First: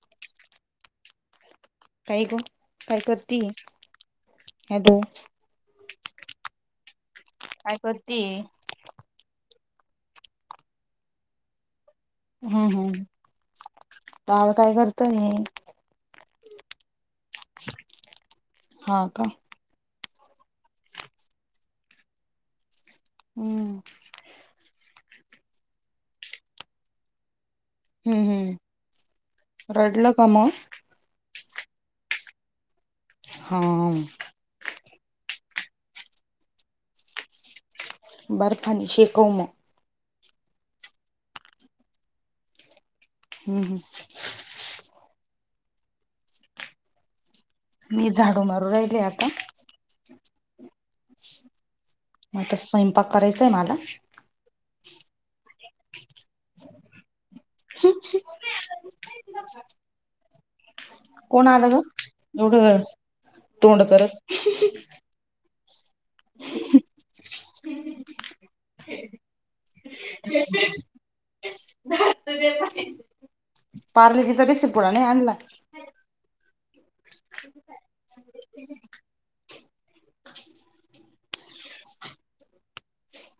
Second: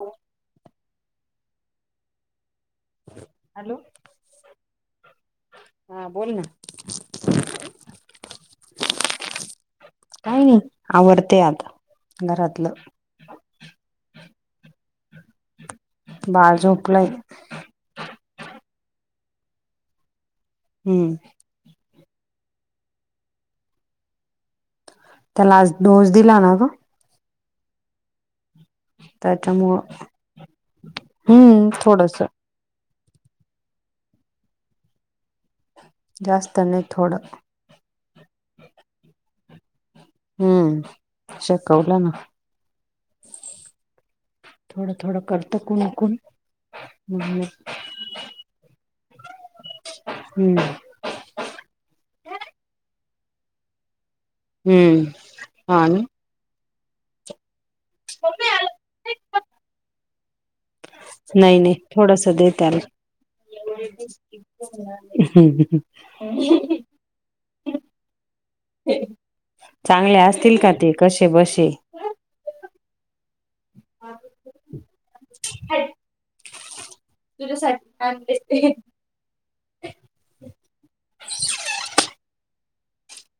हो काही ग काय करती हॅलो हॅलो. हा बोल ना. काय करती. काय नाही. आवडते आता. घरातलं हम्म हम् बाळं काय करत करतोय. बाळ झोपलय. हा का हम्म. हम्. त्या लास्टडोज दिला ना ग. हम्म हम्. त्याच्यामुळं हम्म थोडस. हा. जास्त नाही थोडं. बरफान शे क म हम्म शिकवलं ना. हम् हम. थोडं थोडं करत कुंकुण म्ह मी झाडू मारू राहिले आता हम्म. मग तर स्वयंपाक करायचाय मला हम्म हा. हो्. [inaudible] कोण नाही नाही आलं ग थोडास देतल. एवढं तोंड करत हम्म. चांगले असतील का ते कसे बसे. पार्ले जचा बेस् पुड नाही अला तुझ्यासाठी? [inaudible]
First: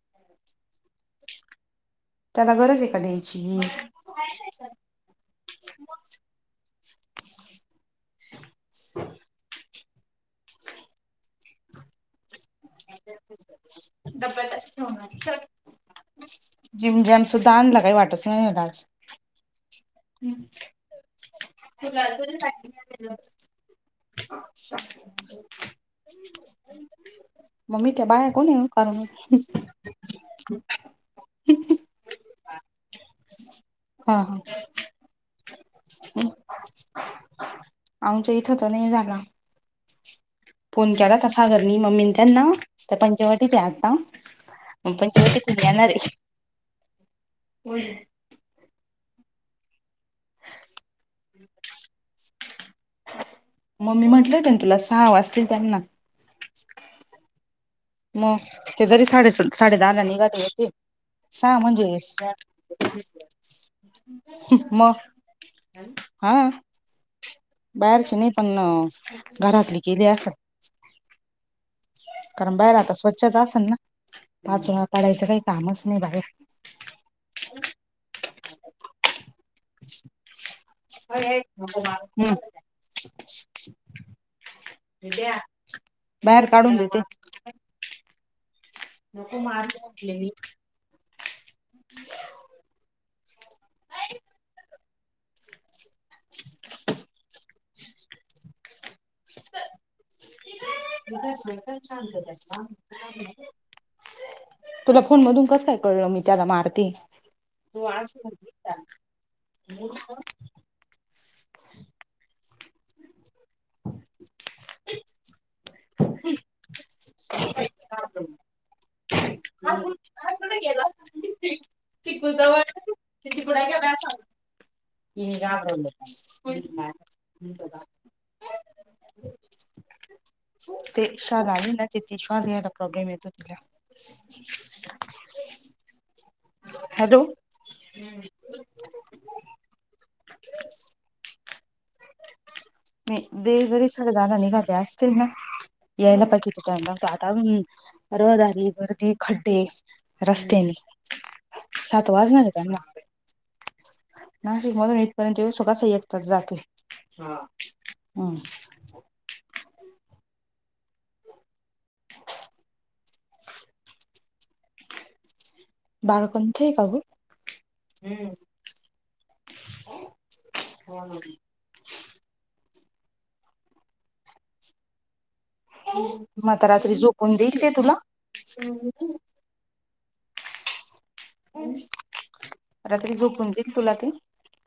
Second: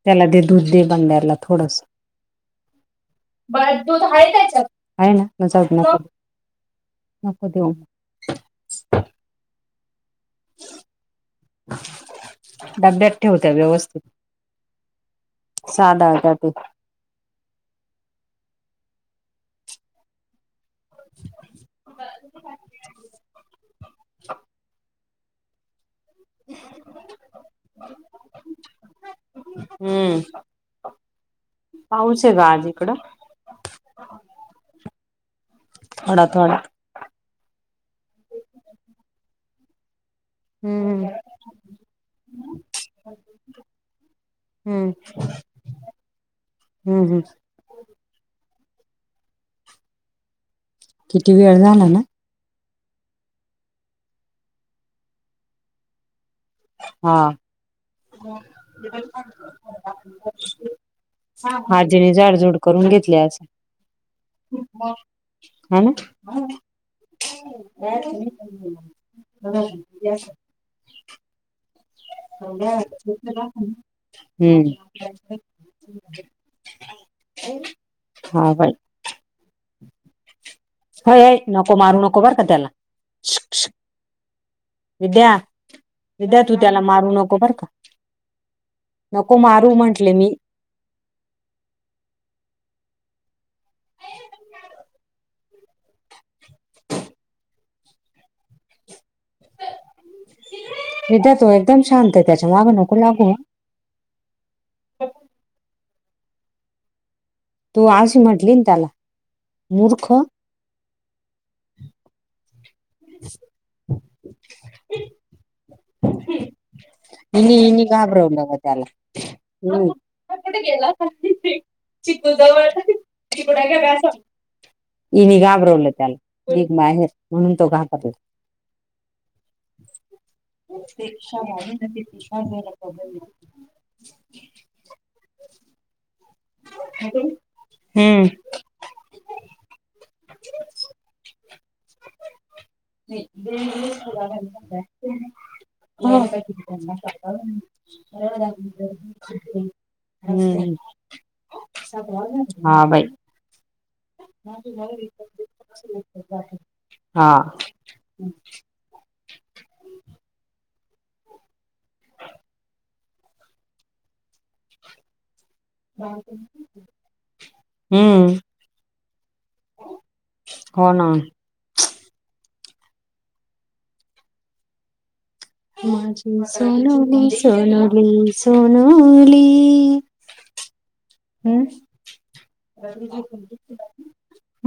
त्याला दे दूध दे बंड्यारला थोडस. त्याला गरज आहे काधी ब दूध आहे का आहे नाज नक नको देऊ. ह. [inaudible] ह. डब्यात ठेवत्या व्यवस्थित साधा त्या ते जी म्हजेम सुद्धा आणला काही वाटत नाही डान्स. हम्. त. मममी त्या बाय आहे कोणी कारण हम्म पाऊस आहे ग आज इकडं. हा हा. थोडा थोडा आमच्या इथं तर नाही झाला. फोन हम्म केला का घर मम्मीने त्यांना त्या पंचवटी ते आता हम्म पईती येणार. हम् हम्. हो. किती वेळ झाला ना. [inaudible] मम्मी म्हटलं होते तुला सहाव वाचतील त्यांना हा. मग ते जरी साडे साडे ददाांनीघर होती. सां म्हणजे आजीने झाडझूड करून घेतली अस मग हा ना हा बाहेरचे नाही पण घरातली गली अस. कारण बाहेर आता स्वच्छता हम्म. असेल ना पाचोळा पाडायचं काही कामच नाही बाहेर हां बाय. होय होय नको मारू नको बर का त्याला [unintelligible] विद्या, विद्या बाहेर तू काढून त्याला देते मारू नको बर का. नको मारू म्हटले. [inaudible] चल विद्या तो एकदम शांत आहे त्याच्या माग नको लागू. तुला फोन मधून कसं काय कळलं मी त्याला मारतेय. तो तू आज अशी म्हटली ना खुप त्याला मूर्ख [unintelligible] [inaudible] नेहमी घाबरव नको त्याला. तो कुठे गेला मी एकटीच आहे. चिकु जवळ [unintelligible] नेहमी घाबरवलं त्याला एक बाहेर म्हणून तो घाबरला. ते श्वास आहे ना तेिथे श्वास घ्यायला प्रॉब्लेम येतो तिला. [inaudible] हॅलो हम्म. [inaudible] मी देव जरी सगळ जण निघाले असतील का यायला पाहिजेत की आता काय ते हम्म. आता रहदारी, वर ते खड्डे रस्त्याने हम् सात वाजणारे हां बाई नाशिकमधून इथपर्यंत येवुस स्वगता एक तास जातो. हां. [inaudible] बागा कोणती आहे का गं हम्म. हो ना. माझी मग आता रात्री सोनुली झोपून देईल ते तुला सोनुली सोनुली.... हम्म. रात्री झोपून देईल तुला ते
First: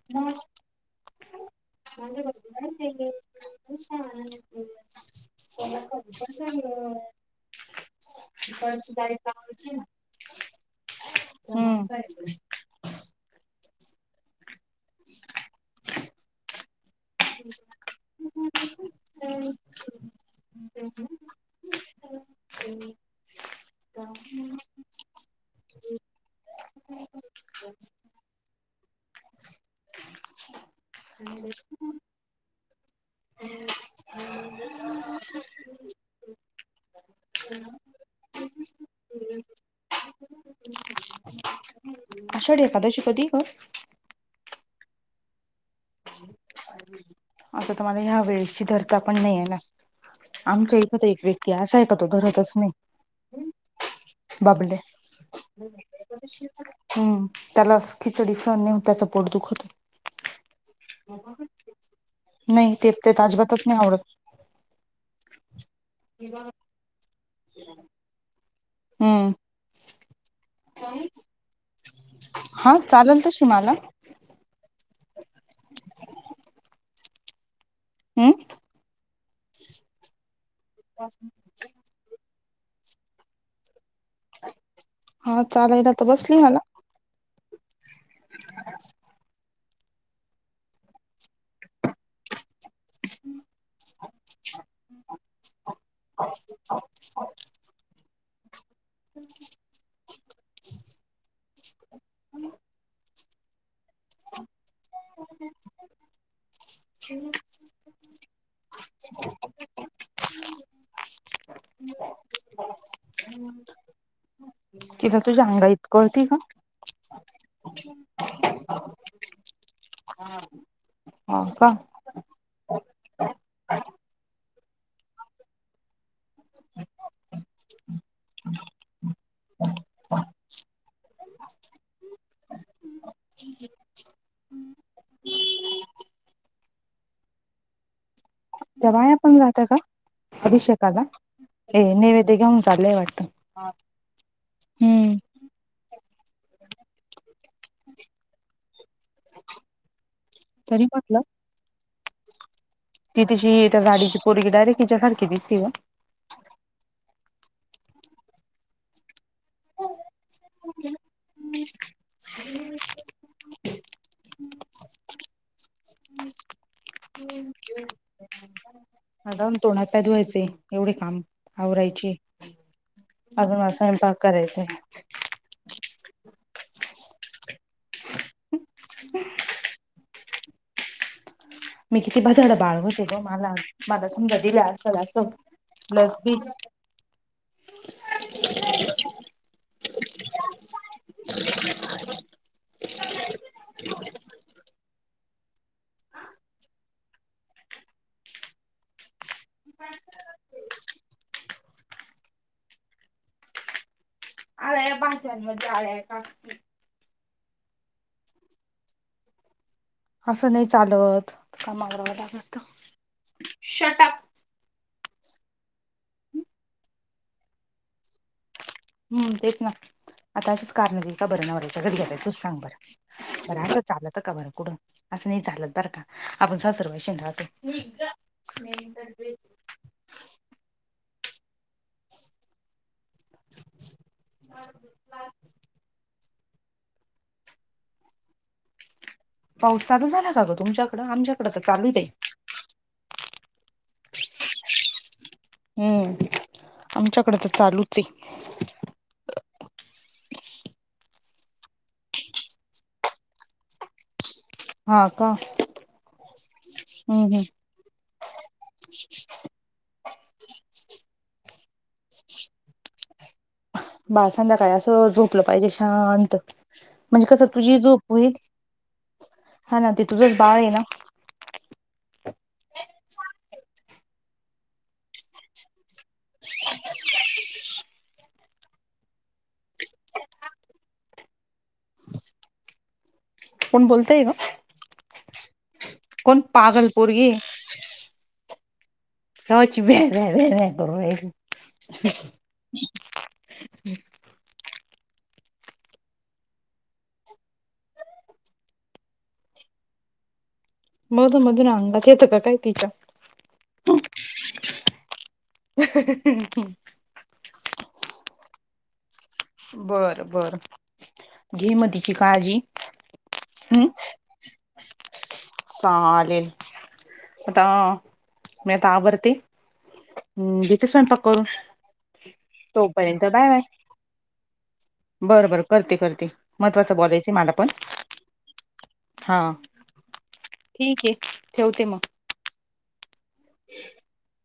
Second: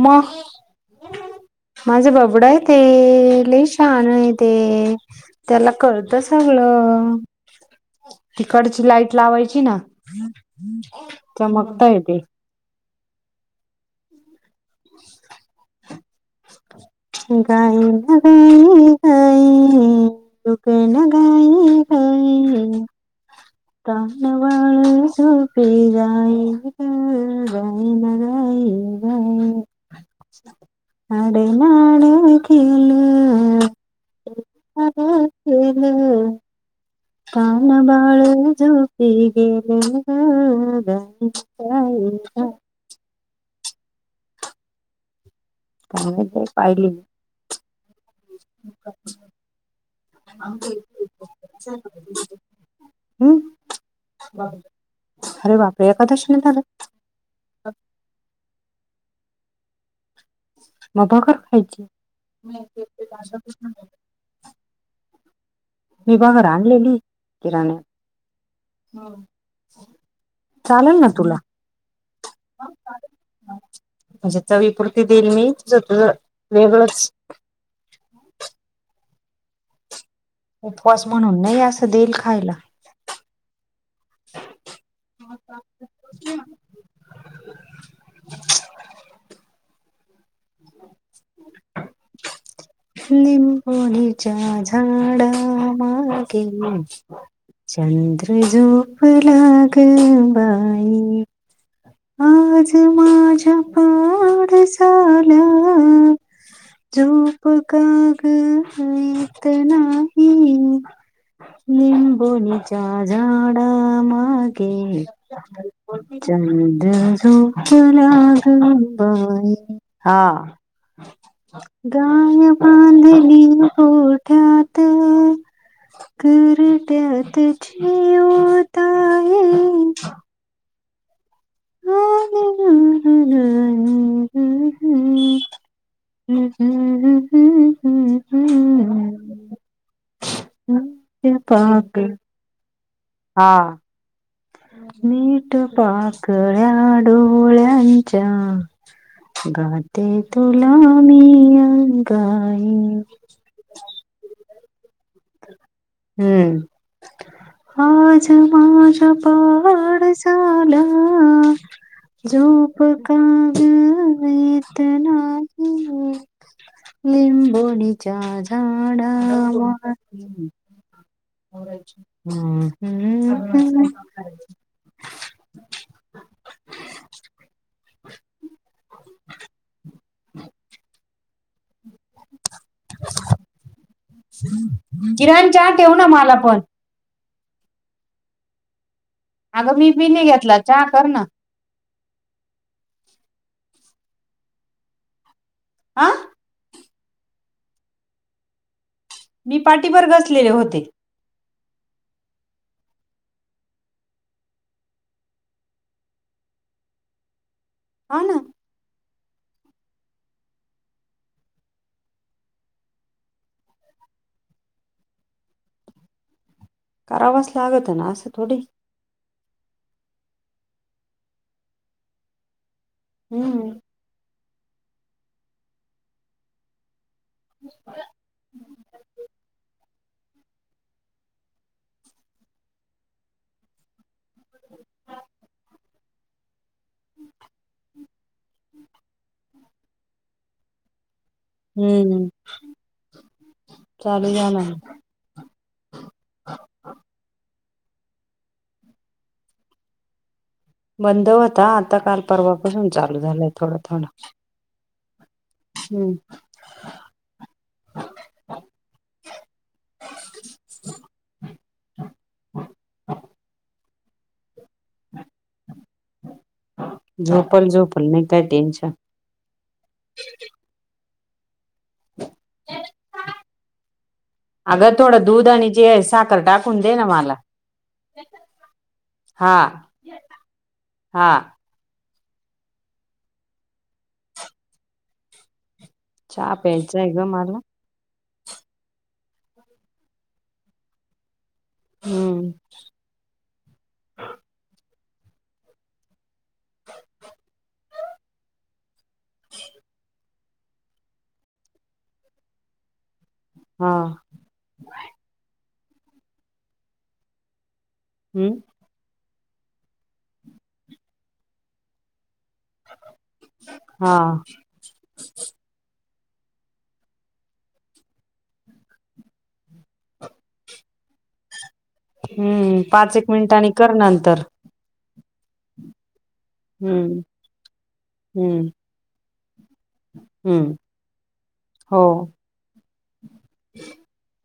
म [inaudible] माझं बबडा आहे ते लई शान आहे ते त्याला कळ त सगळ. तिकडची लाईट लावायची ना. चमकता हम्म येते. [inaudible] गाय ना गाय गाई तूक ना गाय गाय तान बाळ झोपी जाई गाणं गाई रायणार आई. [inaudible] आडे नाड खेळं. आडे नाड खेळ. ताने बाळ झोपी गेले ग गई गई आषाढी एकादशी कधी आहे ग? [unintelligible] आता तुम्हांला ह्या वेळेची धरता पण नाही येणार. आमच्या इथं तर एक व्यक्ती असा आहे का तो धरतच नाही. हम्म. बबल्या अरे बापरे एकादशीने झालं हम्म. त्याला अस खिचडी सहन नाही होत त्याच पोट दुखत. मग भगर खायची नाही तेप ते त अजिबातच नाही आवडत. मी भगर आणलेली किराण्यात हं. हम्म चाललं ना तुला. हा चाललं तशी मला. म्हणजे चवीपूरती देईल मी तुझं तुझं वेगळंच अं उपवास म्हणून नाही असं देईल खायला. हा चालायला त बसली मला. [inaudible] निंबोनीच्या झाडामागे चंद्र झोपला ग बाई. आज माझ्या पा डसाला झोप काग येत नाही निंबो बोनीच्या झाडा मागे तिला तुझ्या अंगा इतकं कळती का चं द्र झोपला ग बाई हा. हो का गाय बांधली गोठ्यात. घरट्यात चिऊताई [inaudible] हम. हम हम हं. हम हम हम. त्या बाया पण जात्या का अभिषेकाला? ए पाक नैवेद्य घेऊन चाललंय वाटत हम्म. मिट पाकळ्या डोळ्यांच्या गा ते तुला तरी पण मी अंगाई. ती तिची त्या गाडीची पोरगी डायरेक्ट हिच्यासारखी दिसती गं. हम्म आज माझ्या पाडसाला झोप काग येत नाही लिंबोणीच्या झा आता जावून तोंड हात पाय धुवायचे एवढे काम आवरायचीय हम्म हम्म, अजून मला हम्म. स्वयंपाक करायचाय. मी किती भदाड बाळ होते ग मला माला समजा दिला असेल असं प्लस बीस [inaudible] अगं मी बी नाई घेतला चहा कर ना. [inaudible] आ. मी पाटीभर घसलेले होते. आळ्याय भाज्यांमध्ये आळ्याय का कि हा ना. असं नाही चालत काम आवरावं लागन आता शट अप. करावाच लागत ना असं थोडी. हम तेच ना आता अशीच कारण देईल का बर नवरच्या घरी गेल्यावर तूच सांग बर बर हम्म आता चालत का बरं कुडून असं नाही चालत बरं का आपण सासुरवाशिन राह [inaudible] [inaudible] पाऊस चालू झाला का गं तुमच्याकड? आमच्याक हम्म चालू झाला न. हम्म आमच्याकडं तर चालूचये. बंद होता आता काल परवा पासून चालू झालाय थोडा थोडा. हां का. हम. हम हम. बाळ संध्याकाळी असं झोपलं पाहिजे शांत. म्हणजे कसं झोपल तुझी ही झोप झोपल नाही होईल काय टेन्शन हां ना ते तुझंच बाळ आहे ना. [inaudible] आगं थोडं दूध आणि जे आहे साखर टाकून दे ना मला. हां हां. कोण बोलताय गं कोण चहा पागल प्यायचा आहे ग पोरगी मला कव्हाची व्ह्या व्ह्या व्ह्या व्ह्या करून हम्म [inaudible] मधून मधून अंगात येतं का काय तिच्या हां. [inaudible] हम्म. बर बर घे मग तिची काळजी. हम्म हा चालेल. आता मी आता आवरते हम्म घिते स्वयंपाक करून. हम्म पाच, तोपर्यंत एक बाय बाय मिनिटांनी कर नंतर बरं बरं करते करते महत्त्वाचं हम्म बोलायचं मला पण हम्म हां. हम्म ठीक ये ठेवते हो मग. [inaudible]